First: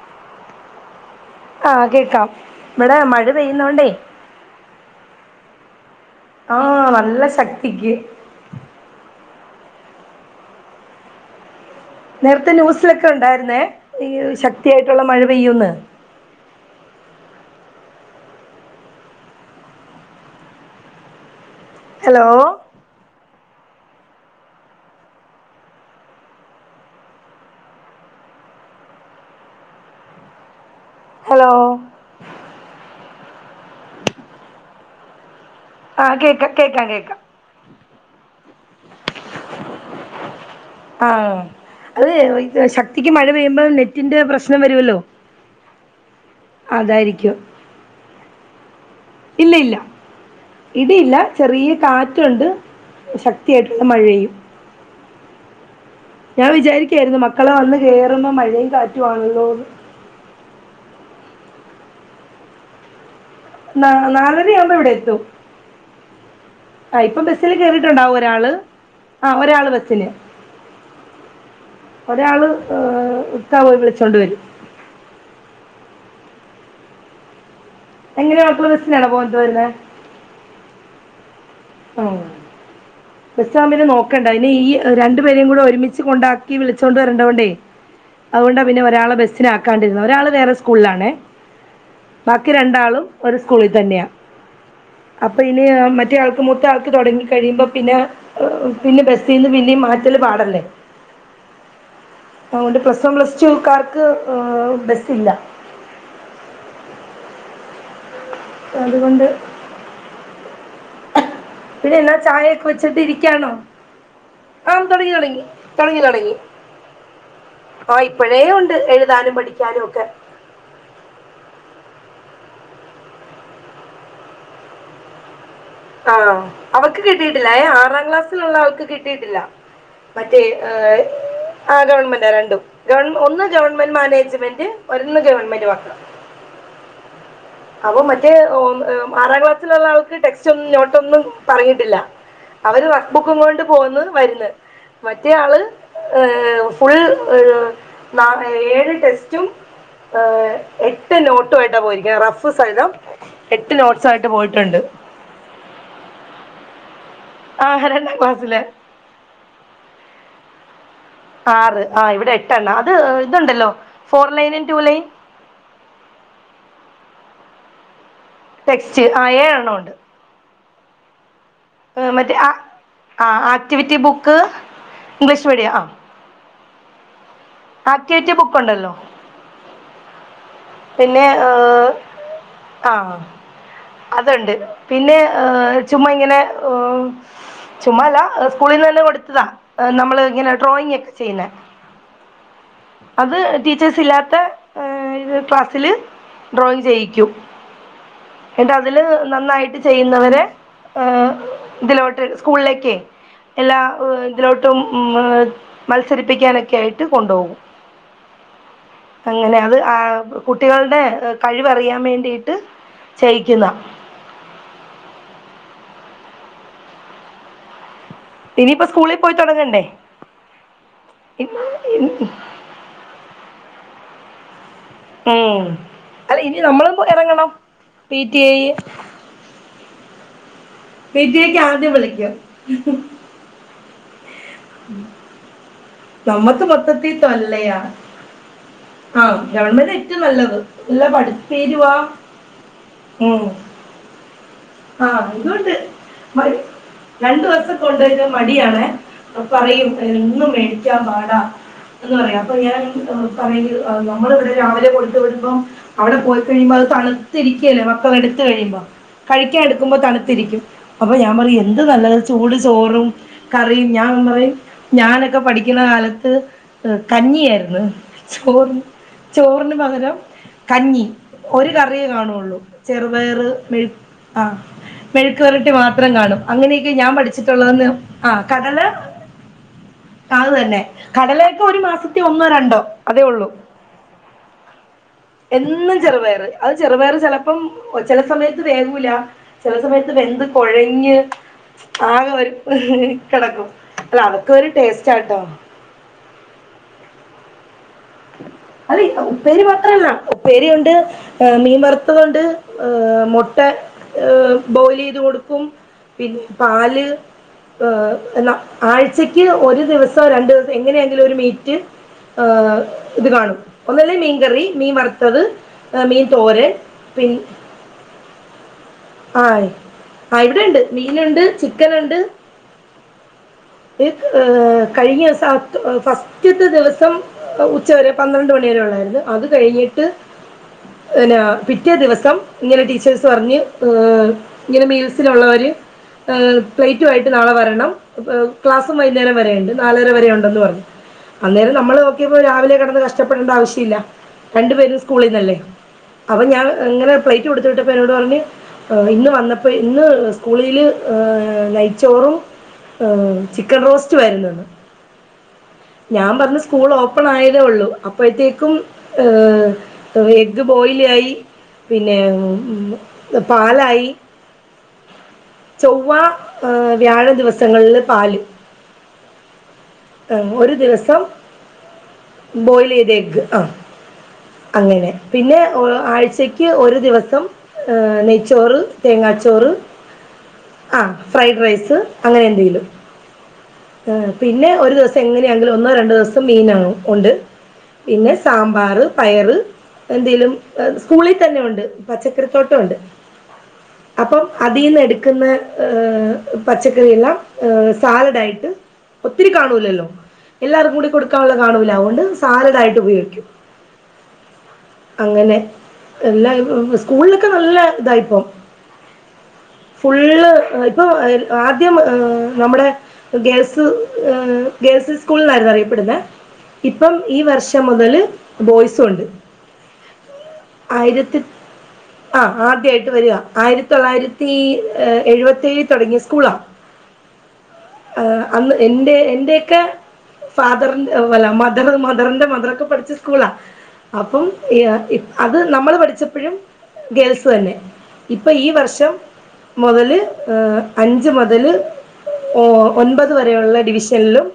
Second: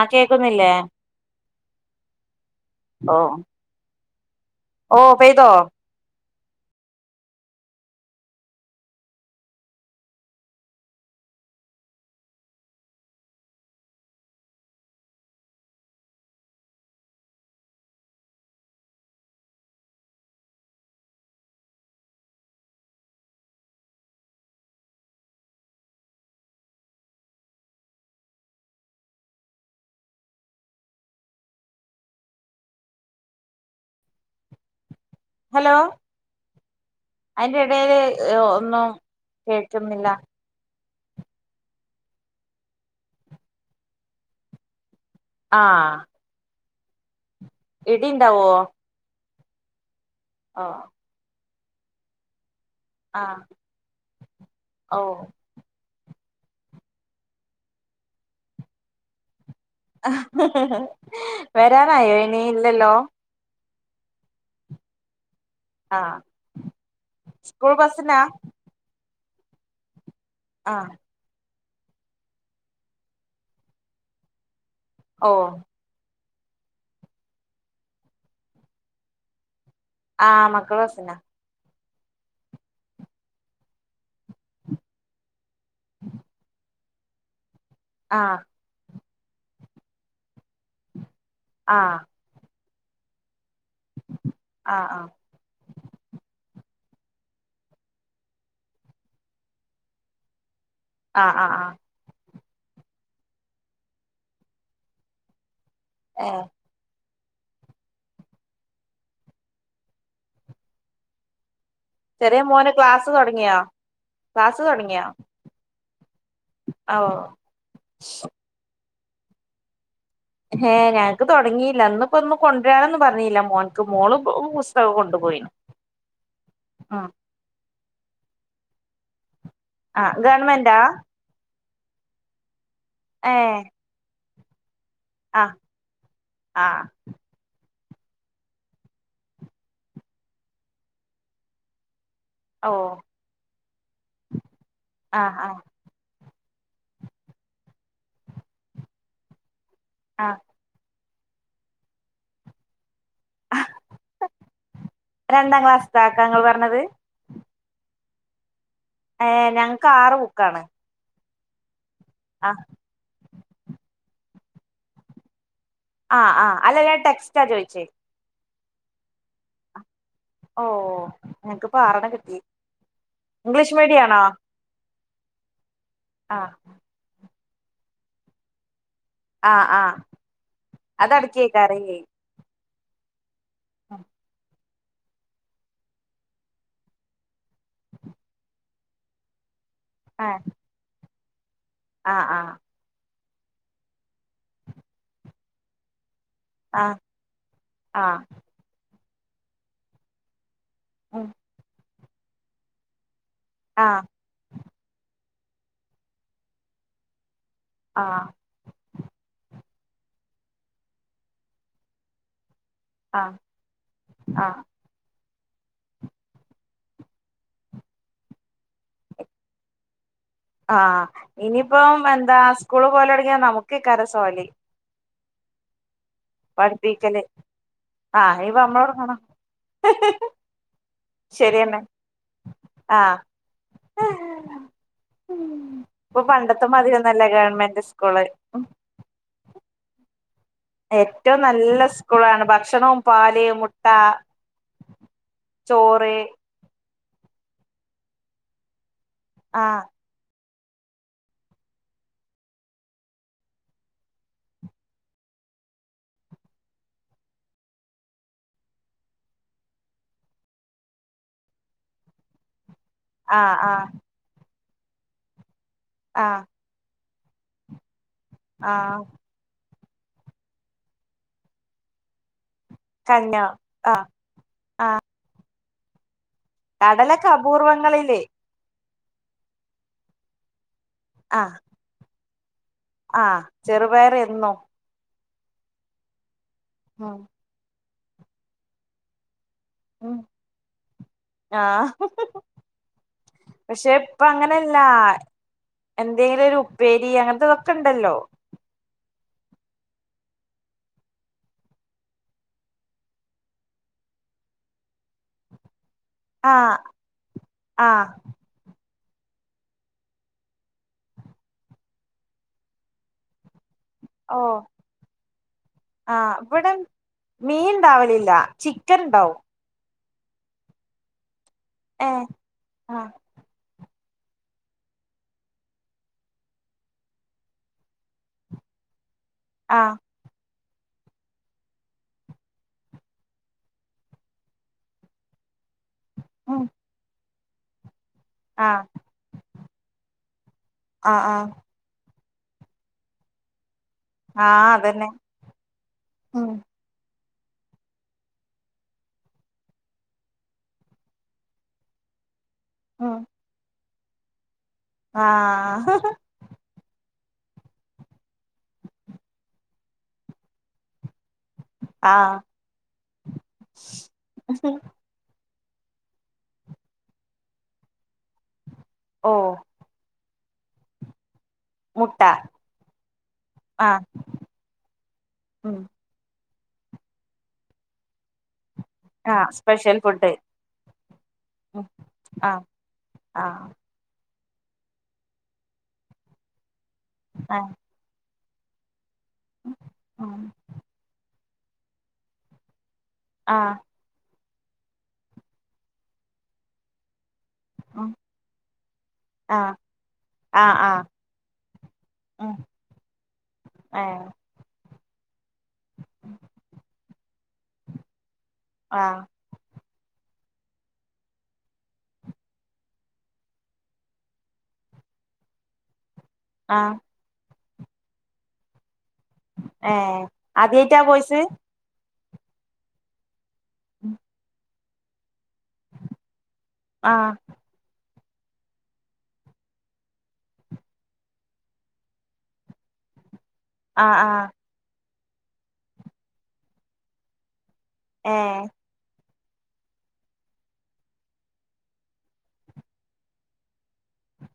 ആഹ് കേക്കുന്നില്ലേ ആഹ് കേക്കാം. ഇവടെ മഴ പെയ്യുന്നോണ്ടേ ഓഹ് പെയ്തോ? ആഹ് നല്ല ശക്തിയ്ക്ക്. നേരത്തെ ന്യൂസിലൊക്കെ ഉണ്ടായിരുന്നേ ഈ ശക്തിയായിട്ടുള്ള മഴ പെയ്യുന്ന്. ഹലോ? ഹലോ? ഹലോ? ആഹ് കേക്കാ, കേക്കാം കേക്കാം. അയ്ന്റെടേല് ഒന്നും കേക്കുന്നില്ല. ആഹ് അത് ശക്തിക്ക് മഴ പെയ്യുമ്പം നെറ്റിന്റെ പ്രശ്നം വരുവല്ലോ. ആഹ്. അതായിരിക്കും. ഇടിണ്ടാവോ? ഇല്ല ഇല്ല. ഇടിയില്ല ചെറിയ കാറ്റുണ്ട്. ശക്തിയായിട്ടുള്ള മഴയും. ഓഹ്. ഞാൻ വിചാരിയ്ക്കായിരുന്നു മക്കള് വന്ന് കേറുമ്പം മഴയും കാറ്റുവാണല്ലോന്ന്. വരാറായോ അയ്ന്. ഇല്ലല്ലോ? നാ നാലരയാവുമ്പം ഇവിടെ എത്തും. ആഹ്. ആഹ് ഇപ്പം ബസ്സില് സ്കൂൾ കേറിട്ടുണ്ടാവും ബസ്സിനാ ഒരാള്. ആഹ് ഒരാള് ബസ്സിന്. ആഹ്. ഒരാള് ഈഹ്, ഇക്കാ പോയി വിളിച്ചോണ്ട് വരും. ഓഹ്. എങ്ങനെയാ മക്കള് ബസ്സിനാണോ പോയിട്ട് വരുന്നേ? ആഹ് മക്കള് ബസ്സിനാ. ഉം. ബസ്സാകുമ്പോ പിന്നെ നോക്കണ്ട. അതിനെ ഈ രണ്ടു പേരെയും കൂടെ ഒരുമിച്ച് കൊണ്ടാക്കി വിളിച്ചോണ്ട് വരണ്ടോണ്ടേ. ആഹ് അതുകൊണ്ടാ പിന്നെ ഒരാളെ ബസ്സിനാക്കാണ്ടിരുന്നെ. ഒരാള് വേറെ സ്കൂളിലാണേ. ആഹ്. ബാക്കി രണ്ടാളും ഒരു സ്കൂളിൽ തന്നെയാ. ആഹ് ആഹ് അപ്പൊ ഇനി മറ്റേയാൾക്ക് മൂത്ത ആൾക്ക് തുടങ്ങി കഴിയുമ്പോ പിന്നെ, ഈഹ് പിന്നെ ബസ്സീന്ന് പിന്നെയും മാറ്റല് പാടല്ലേ. ആഹ് ആഹ് ആഹ്. അതു കൊണ്ട് പ്ലസ് വൺ പ്ലസ് ടുക്കാർക്ക് ഈഹ് ബസ്സില്ല. ഏഹ്? അതുകൊണ്ട് പിന്നെ എന്നാ ചെറിയ ചായയൊക്കെ മോന് വെച്ചിട്ട് ക്ലാസ് ഇരിക്കയാണോ? തൊടങ്ങിയോ ക്ലാസ് ആഹ് തൊടങ്ങിയോ തുടങ്ങി തുടങ്ങി തുടങ്ങി തുടങ്ങി. ഓ ഓഹ് ഇപ്പഴേ ഉണ്ട് എഴുതാനും പഠിക്കാനും ഒക്കെ. ഹേ, ഞങ്ങക്ക് തുടങ്ങിയില്ല. ഇന്ന് ഇപ്പോ ഒന്നും കൊണ്ടുവരാനൊന്നും പറഞ്ഞീല്ല മോൻക്ക്. മോള് പുസ്തകം കൊണ്ടുപോയി. ആഹ് അവക്ക് കിട്ടിയിട്ടില്ല ഏഹ്. ആറാം ക്ലാസ്സിലുള്ള അവക്ക് കിട്ടിയിട്ടില്ല. ആഹ് മറ്റേ ഗവൺമെന്റാ ഈഹ് ആഹ് ഗവൺമെന്റാ രണ്ടും. ഗവൺ ഒന്ന് ഏഹ് ഗവൺമെന്റ് മാനേജ്മെന്റ് ഒന്ന് ആഹ് ഗവൺമെന്റ് മാത്രം. ആഹ് അപ്പൊ മറ്റേ ഉം ആറാം ക്ലാസ്സിലുള്ള ആൾക്ക് ടെക്സ്റ്റ് ഒന്നും നോട്ടൊന്നും പറഞ്ഞിട്ടില്ല ഓ അവര് റഫ്ബുക്കും കൊണ്ട് പോന്ന് വരുന്ന് മറ്റേ ആഹ് ആഹ് ആള് ഏഹ് ഫുൾ ഏഹ് ന ഏഴ് ടെസ്റ്റും ആഹ് ഏഹ് എ എട്ട് നോട്ടുമായിട്ടാ പോയിരിക്കുന്നത് റഫ് സഹിതം എട്ട് നോട്ട്സു ആയിട്ട് പോയിട്ടുണ്ട് രണ്ടാം ക്ലാസ്താക്കാ നിങ്ങൾ പറഞ്ഞത് ആഹ് രണ്ടാം ക്ലാസ്സിലെ ഏഹ് ഞങ്ങക്ക് ആറ് ബുക്കാണ് ആറ് ആഹ് ഇവിടെ എട്ടെണ്ണ അത് ഇതുണ്ടല്ലോ ഫോർ ലൈന് ടു ലൈൻ ആഹ് ആഹ് അല്ല ഞാൻ ടെക്സ്റ്റാ ചോയ്ച്ചേ ടെക്സ്റ്റ് ആഹ് ഏഴെണ്ണം ഉണ്ട് ഓഹ് ഞങ്ങക്ക് ഏഹ് മറ്റേ ആഹ് ആഹ് ആക്ടിവിറ്റി മീഡിയാണോ ബുക്ക് ഇംഗ്ലീഷ് മീഡിയം ആഹ് ആഹ് ആക്റ്റിവിറ്റി ബുക്കുണ്ടല്ലോ ആഹ് ആഹ് പിന്നെ അതടക്കേക്കാരേ ഏഹ് ആഹ് അതുണ്ട് പിന്നെ ഏഹ് ചുമ്മാ ഇങ്ങനെ ഏഹ് ചുമ്മാല്ലാ സ്കൂളിൽ നിന്ന് തന്നെ കൊടുത്തതാ നമ്മള് ആഹ് ഇങ്ങനെ ഡ്രോയിങ് ഒക്കെ ചെയ്യുന്ന ആഹ് ആഹ് അത് ടീച്ചേഴ്സ് ഇല്ലാത്ത ഏഹ് ഇത് ക്ലാസ്സില് ഡ്രോയിങ് ആഹ് ചെയ്യിക്കും ആഹ് എന്നിട്ട് അതില് നന്നായിട്ട് ചെയ്യുന്നവരെ ഉം ഏഹ് ഇതിലോട്ട് സ്കൂളിലേക്കെ എല്ലാ ആഹ് ഏഹ് ഇതിലോട്ട് ട്ടും മത്സരിപ്പിക്കാനൊക്കെ ആയിട്ട് കൊണ്ടോകും ആഹ് അങ്ങനെ അത് ആഹ് കുട്ടികളുടെ കഴിവറിയാൻ വേണ്ടിയിട്ട് ആഹ് ചെയ്യിക്കുന്നാ ആഹ് ഇനിപ്പം സ്കൂളിൽ പോയി തൊടങ്ങണ്ടേ ആഹ് ഇനിപ്പം എന്താ സ്കൂളില് പോലൊടങ്ങിയാ നമുക്കെയ്ക്കാരം സൊഹല് ഉം അല്ല ഇനി നമ്മളും പഠിപ്പിക്കല് എറങ്ങണം പി ടി ഏയ് ഹ് ഹ് ഹ് പി ടി ഏ ക്ക് ആദ്യം വിളിയ്ക്കും നേരാ ഇപ്പം നമുക്ക് പണ്ടത്തെ മാതിരൊന്നും മൊത്തത്തിൽ അല്ല ഗവണ്മെന്റ് സ്കൂള് ആഹ് ഗവൺമെന്റ് ഏറ്റവും നല്ലത് നല്ല ഏറ്റവും നല്ല പഠിപ്പീരുവാ സ്കൂളാണ് ഭക്ഷണവും പാല് മുട്ട ആഹ് അതൂണ്ട് ചോറ് മടി രണ്ടു വർഷം കൊണ്ടോയ്റ്റും മടിയാണെ ഇപ്പം ആഹ് പറയും എന്നും മേടിയ്ക്കാൻ പാടാ എന്ന് പറയും അപ്പം ഞാൻ പറയും നമ്മളിവിടെ രാവിലെ കൊടുത്തു വിടുമ്പം അവിടെ പോയി കഴിയുമ്പം അത് തണുത്തിരിക്കല്ലേ മക്കളെടുത്ത് കഴിയുമ്പം കഴിയ്ക്കാൻ എടുക്കുമ്പം തണുത്തിരിയ്ക്കും അപ്പം ഞാൻ പറയും എന്ത് നല്ലതാ ചൂട് ചോറും ആഹ് ആഹ് കറിയും ഞാൻ പറയും ഞാനൊക്കെ പഠിക്കുന്ന കാലത്ത് ആഹ് ഏഹ് കഞ്ഞിയായിരുന്നു ചോറ് ആഹ് ചോറിന് പകരം കഞ്ഞി ഒരു കറിയേ കാണുവുള്ളൂ ചെറുപയറ് മെഴു ആഹ് മെഴുക്കു വരട്ടി മാത്രം കാണും അങ്ങനെയൊക്കെ ഞാൻ കടലൊക്കെ പഠിച്ചിട്ടുള്ളതെന്ന് അപൂർവങ്ങളില് ആഹ് കടല ആഹ് അത് തന്നെ ആഹ് കടലയൊക്കെ ഒരു മാസത്തി ഒന്നോ രണ്ടോ അതേ ആഹ് ഉള്ളൂ ചെറുപയറ് എന്നും എന്നും ചെറുപയറ് അത് ചെറുപയറ് ഉം ചെലപ്പം ചെല സമയത്ത് വേവൂല ചെല സമയത്ത് ഉം വെന്ത് കൊഴഞ്ഞ് ആഹ് ആകെ ഒരു കിടക്കും പക്ഷെ അല്ല അതൊക്ക ഒരു ടേസ്റ്റാട്ടോ എന്തെലും ഒരു ഉപ്പേരി അങ്ങനത്തെ ഇതൊക്കെ ഇണ്ടല്ലോ അതെ ഉപ്പേരി മാത്രല്ല ഉപ്പേരി ഉണ്ട് മീൻ വറുത്തതൊണ്ട് ഏഹ് മുട്ട ഏഹ് ബോയിലെയ്ത് കൊടുക്കും പിന്നെ ആഹ് പാല് ആഹ് ഏഹ് ന ആഴ്ചക്ക് ഒരു ദിവസോ രണ്ടു ദിവസോ എങ്ങനെയാങ്കിലും ഒരു മീറ്റ് ആഹ് ഇത് കാണും ഒന്നല്ലേ ഓ മീൻകറി മീൻ വറുത്തത് മീൻ ആഹ് തോരൻ ഇവിടെ പിൻ മീൻ ഇണ്ടാവലില്ല ചിക്കൻ ഇണ്ടാവും ആയ് ആ ഇവിടെണ്ട് മീന്ണ്ട് ചിക്കന്ണ്ട് ഏഹ് ആഹ് ഈ ഏഹ് കഴിഞ്ഞ ദിവസം ഫസ്റ്റ്ത്തെ ദിവസം ഉച്ചവരെ പന്ത്രണ്ട് മണിവരെ ഉള്ളായിരുന്നു അത് ആഹ് കഴിഞ്ഞിട്ട് പിന്നെ പിറ്റേ ദിവസം ഇങ്ങനെ ടീച്ചേഴ്സ് പറഞ്ഞ് ഇങ്ങനെ മീൽസിലുള്ളവര് ഉം പ്ലേറ്റു ആയിട്ട് നാളെ വരണം ആഹ് ക്ലാസ്സും വൈന്നേരം വരെയുണ്ട് നാലര വരെ ഉണ്ടെന്ന് പറഞ്ഞു ആഹ് ആഹ് അന്നേരം നമ്മള് നോക്കിയപ്പോ രാവിലെ കിടന്ന് കഷ്ടപ്പെടണ്ട ആവശ്യല്ല ആഹ് രണ്ടു പേരും അതന്നെ സ്കൂളീന്നല്ലേ അപ്പം ഉം ഞാൻ ഇങ്ങനെ പ്ലേറ്റ് കൊടുത്ത് വിട്ടപ്പം എന്നോട് പറഞ്ഞ് ഏഹ് ഇന്ന് വന്നപ്പം ഇന്ന് സ്കൂളില് ഏഹ് നയിച്ചോറും ഉം ഏഹ് ചിക്കൻ റോസ്റ്റുവായിരുന്നുന്നെന്ന് ആഹ് ഞാൻ പറഞ്ഞു സ്കൂൾ ഓപ്പൺ ആയതേ ഉള്ളു അപ്പഴത്തേക്കും ഏഹ് എഗ്ഗ് ബോയിലൂ ആയി പിന്നെ ആഹ് പാലായി ചൊവ്വാ ഏഹ് വ്യാഴം ദിവസങ്ങളില് പാല് ഓഹ് ആഹ് ഒരു ദിവസം മുട്ട ബോയ്ലെയ്ത എഗ് അഹ് ആഹ് അങ്ങനെ പിന്നെ ഉം ആഴ്ചക്ക് യ്ക്ക് ഒരു ദിവസം നെയ്ച്ചോറ് ആഹ് തേങ്ങാച്ചോറ് സ്പെഷ്യൽ ഫുഡ് ആഹ് ഫ്രൈഡ് ഉം റൈസ് അങ്ങനെ ആഹ് എന്തെങ്കിലും ആഹ് ആഹ് പിന്നെ ഒരു ദിവസം എങ്ങനെയാണെങ്കിലും ഒന്നോ രണ്ടു ദിവസം മീനൗ ഒണ്ട് ആഹ് പിന്നെ സാമ്പാറ് പയറ് ഉം എന്തേലും സ്കൂളില് തന്നെ ഒണ്ട് പച്ചക്കറിത്തോട്ടം ഒണ്ട് ആഹ് അപ്പം അതീന്ന് എടുക്കുന്ന ഏഹ് പച്ചക്കറി എല്ലാം ഏഹ് ഉം സാലഡായിട്ട് ഒത്തിരി ആഹ് കാണൂല്ലല്ലോ ആഹ് എല്ലാവർക്കും ആഹ് കൂടി കൊടുക്കാവുള്ള കാണൂല്ല അതോണ്ട് ഉം സാലഡായിട്ട് ഉപയോഗിക്കും ഏഹ് അങ്ങനെ എല്ലാ സ്കൂളിലൊക്കെ നല്ല ഇതായിപ്പം ആഹ് ഫുള്ള് ഇപ്പം ആദ്യം നമ്മുടെ ഗേൾസ് ഏഹ് ഗേൽസ് സ് കൂളിലാരുന്നു അറിയപ്പെടുന്നേ ആഹ് ഇപ്പം ഈ വർഷം മുതല് ബോയ്സും ഒണ്ട് ഏഹ് ആദ്യായിട്ടാ ആയിരത്തി വോയിസ് ആഹ് ആദ്യായിട്ട് വരുവ ആയിരത്തി തൊള്ളായിരത്തി എഴുപത്തിഏഴിൽ തുടങ്ങിയ സ്കൂളാ ആഹ് അന്ന് എന്റെ എന്റേക്ക ഫാദറിന്റെ അല്ല മദർ മദറിന്റെ മദറൊക്കെ പഠിച്ച സ്കൂളാ ആഹ് അപ്പം ആഹ് ഇയാ അത് നമ്മള് പഠിച്ചപ്പഴും ഗേൾസ് തന്നെ ഇപ്പ ഈ ഏഹ് വർഷം മുതല് അഞ്ച് മുതല് ഓ ഒൻപത് വരെയുള്ള ഡിവിഷൻലും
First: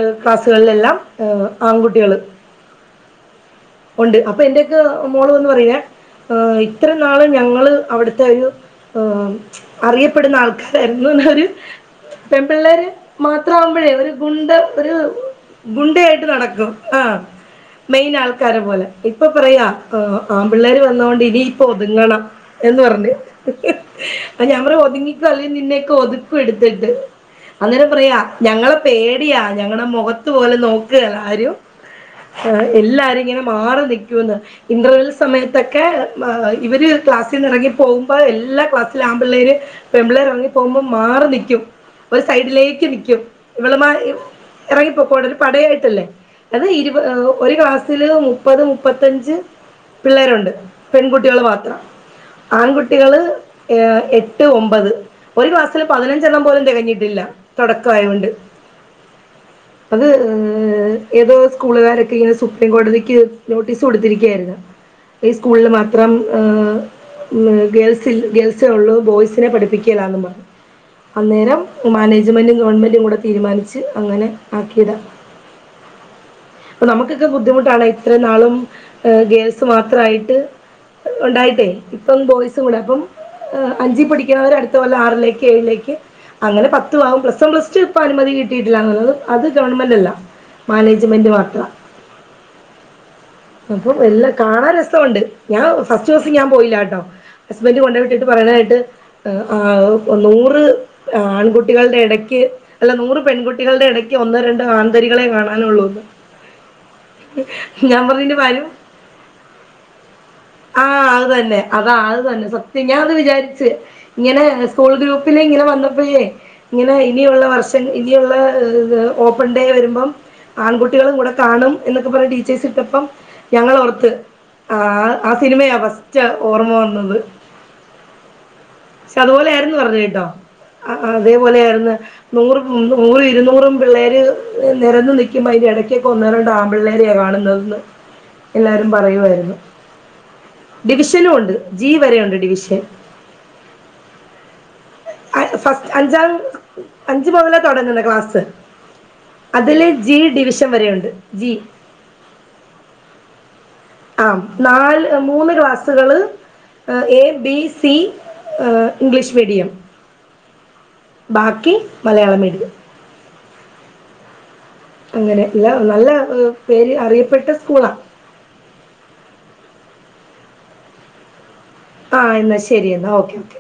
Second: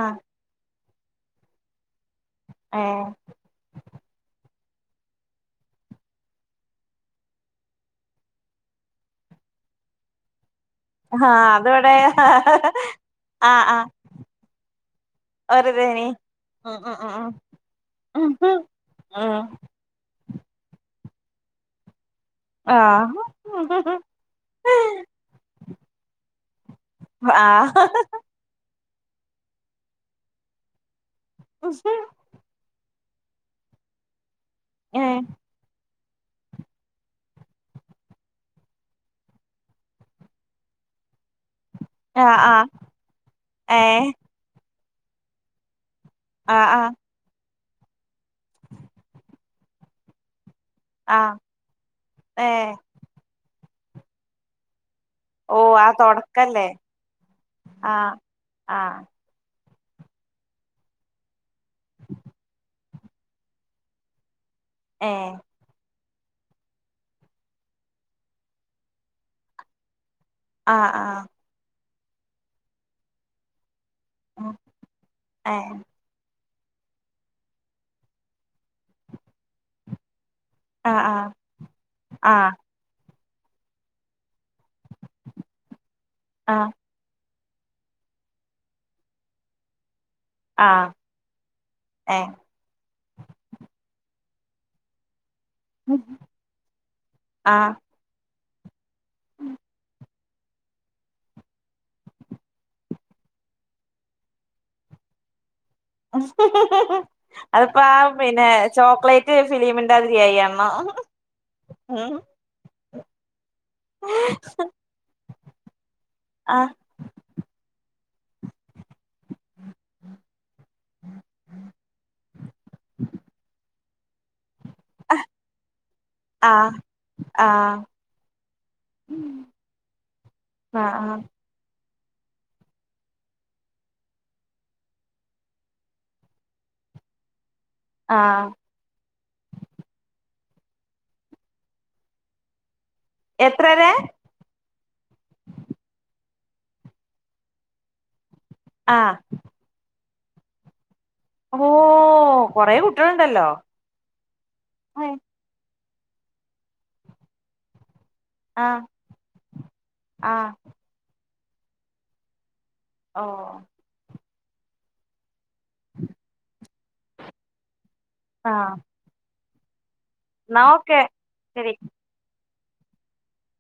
ആഹ് ക്ലാസ്സുകളിലെല്ലാം ആങ്കുട്ടികള് ഏ ഒണ്ട് അപ്പോ എന്റെയൊക്കെ മോള് വന്ന് പറയേ ഇത്ര നാളും ഞങ്ങള് അവിടുത്തെ ഒരു അറിയപ്പെടുന്ന ആൾക്കാ തരുന്നു ന്നൊരു ആഹ് അതിവിടെ പെൺ പിള്ളേര് ആഹ് ആഹ് മാത്രാവുമ്പഴേ ഒരു ഗുണ്ട ഒരു ഒരിതേനി ഗുണ്ടയായിട്ട് നടക്കും ഉം ഉം ആഹ് ഉം മെയിൻ ആൾക്കാര ഉം പോലെ ഇപ്പോ ഉം പറയാ ആൺപിള്ളേര് വന്നോണ്ട് ഇനിപ്പോ ഒതുങ്ങണം എന്ന് പറഞ്ഞ് ആഹ് ആഹ് ഞാൻ പറഞ്ഞു ഒതുങ്ങിക്കോ അല്ലെങ്കിൽ നിന്നൊക്കെ ഒതുക്കും എടുത്തിട്ട് ആഹ് ഹ അന്നേരം പറയാ ഹ ഞങ്ങളെ പേടിയാ ഞങ്ങളെ മൊഖത്ത് പോലും നോക്കേലാ ആരും മിസ്സേ എല്ലാരും ഇങ്ങനെ മാറി നിക്കൂന്ന് ഇന്റർവെൽ ഏഹ് സമയത്തൊക്കെ ഇവര് ക്ലാസ്സിന്ന് എറങ്ങി പോകുമ്പം എല്ലാ ക്ലാസ്സില ആൺ പിള്ളേര് പെമ്പിളേർ ഇറങ്ങി പോകുമ്പം മാറി നിക്കും ഒരു ആഹ് ആഹ് സൈഡിലേക്ക് നിക്കും ഇവളന്മാര് ഏഹ് എറങ്ങിപ്പൊക്കോടല് ഒരു പടയായിട്ടല്ലേ അത് ആഹ് ആഹ് ഇരുപ ഒരു ക്ലാസ്സില് മുപ്പത് മുപ്പത്തഞ്ച് പിള്ളേരൊണ്ട് ആഹ് പെൺകുട്ടികള് മാത്രം ഏഹ് ആൺകുട്ടികള് ഏ എട്ട് ഒമ്പത് ഒരു ഓഹ് ക്ലാസ്സില് ആ പതിനഞ്ചെണ്ണം പോലും തൊടക്കല്ലേ തെകഞ്ഞിട്ടില്ല ആഹ് തൊടക്കായോണ്ട് ആഹ് അത് ഏതോ സ്കൂളുകാരൊക്കെ ഇങ്ങനെ സുപ്രീം കോടതിക്ക് നോട്ടീസ് കൊടുത്തിരിക്കാരുന്ന് ഈ ഏഹ് സ്കൂളില് മാ ത്രം ഗേൾസിൽ ഗേൾസേ ഒള്ളൂ ബോയ്സിനെ പഠിപ്പിക്കേലാന്ന് പറഞ്ഞ് ആഹ് ആഹ് അന്നേരം മാനേജ്മെന്റും ഗവണ്മെന്റും കൂടെ തീരുമാനിച്ച് അങ്ങനെ ഉം ആക്കിയതാ ഏഹ് അപ്പോ നമുക്കക്കെ ബുദ്ധിമുട്ടാണ് ഇത്രേ നാളും ഹ് ഗേൾസ് മാത്രായിട്ട് ആഹ് ആഹ് ഉണ്ടായിട്ടേ ഇപ്പോ ആഹ് ബോയ്സും കൂടെ അപ്പം അഞ്ചിപടിക്കുന്നവര് അടുത്ത കൊല്ലം ആറിലേക്ക് ഏഴിലേക്ക് അങ്ങനെ ആഹ് പ ത്തു ആവും പ്ലസ് വൺ പ്ലസ്ട്യൂ ഇപ്പ അനുമതി കിട്ടിയിട്ടില്ലാന്നുള്ളത് അത് ഗവൺമെന്റ് അല്ല ആഹ് മാനേജ്മെന്റ് മാത്ര ഏഹ് അപ്പോ എല്ലാ കാണാൻ രസൊണ്ട് ഞാൻ ഫസ്റ്റ് ദിവസം ഞാൻ പോയില്ലട്ടോ ആഹ് ഹസ്ബന്റ് കൊണ്ട് വിട്ടിട്ട് പറയ്ണെ കേട്ട് ആ നൂറ് ആൺകുട്ടികളുടെ ഇടയ്ക്ക് അല്ല നൂറ് പെൺകുട്ടികളുടെ ഇടയ്ക്ക് ഒന്നോ രണ്ടോ ആൺതരികളെ കാണാനുള്ളൂന്ന് അത്പ്പ പി പറഞ്ഞതിന്റെ ന്നെ കാര്യം ചോക്ലേറ്റ് ഫിലിമിന്റെ മാതിരിയായി ആണോ ഉം തന്നെ. സത്യം ഞാൻ അത് വിചാരിച്ച് ഇങ്ങനെ സ്കൂൾ ഗ്രൂപ്പില ഇങ്ങനെ വന്നപ്പഴേ ആഹ് ഇങ്ങനെ ഇനിയുള്ള വർഷം ഇനിയുള്ള ഓപ്പൺ ഡേ വരുമ്പം ആൺകുട്ടികളും കൂടെ കാണും എന്നൊക്കെ പർഞ്ഞ് ടീച്ചേഴ് ഇട്ടപ്പം ഞങ്ങളോർത്ത് ആ ആ സിനിമയാ ഫസ്റ്റ് ഓർമ്മ ആഹ് വന്നത് ആഹ് പക്ഷെ അതുപോലെ ആയിരുന്നു പറഞ്ഞ കേട്ടോ ആ ആഹ് ആഹ് അതേപോലെ ആയിരുന്നു നൂറ നൂറും ഇരുന്നൂറും പിള്ളേര് നിരന്ന് നിക്കുമ്പോ അതിന്റെ ഇടയ്ക്കൊക്കെ ഒന്നേരണ്ട് ആമ്പിള്ളേര കാണ ണ്ടാവുന്ന് ആഹ് എല്ലാരും പറയുവായിരുന്നു ഡിവിഷനും ഉണ്ട് ജി വരെയുണ്ട് ഡിവിഷൻ എത്രരെ ഫസ്റ്റ് അഞ്ചാം അഞ്ച മുതലേ തുടങ്ങണ ക്ലാസ്സ് ആഹ അതില് ജി ഡിവിഷൻ വരെയുണ്ട് ജി ഓ കൊറെ കുട്ടിയളുണ്ടല്ലോ ആ നാല് മൂന്ന് ക്ലാസുകള് A B C English medium ആഹ് ബാക്കി മലയാള മീഡിയം ഓ അങ്ങനെ അല്ല നല്ല പേര് അറിയപ്പെട്ട സ്കൂളാ ആഹ ന്നാഒക്കെ ശരി ആഹ എന്നാ ശരി എന്നാ ഓക്കെ ഓക്കെ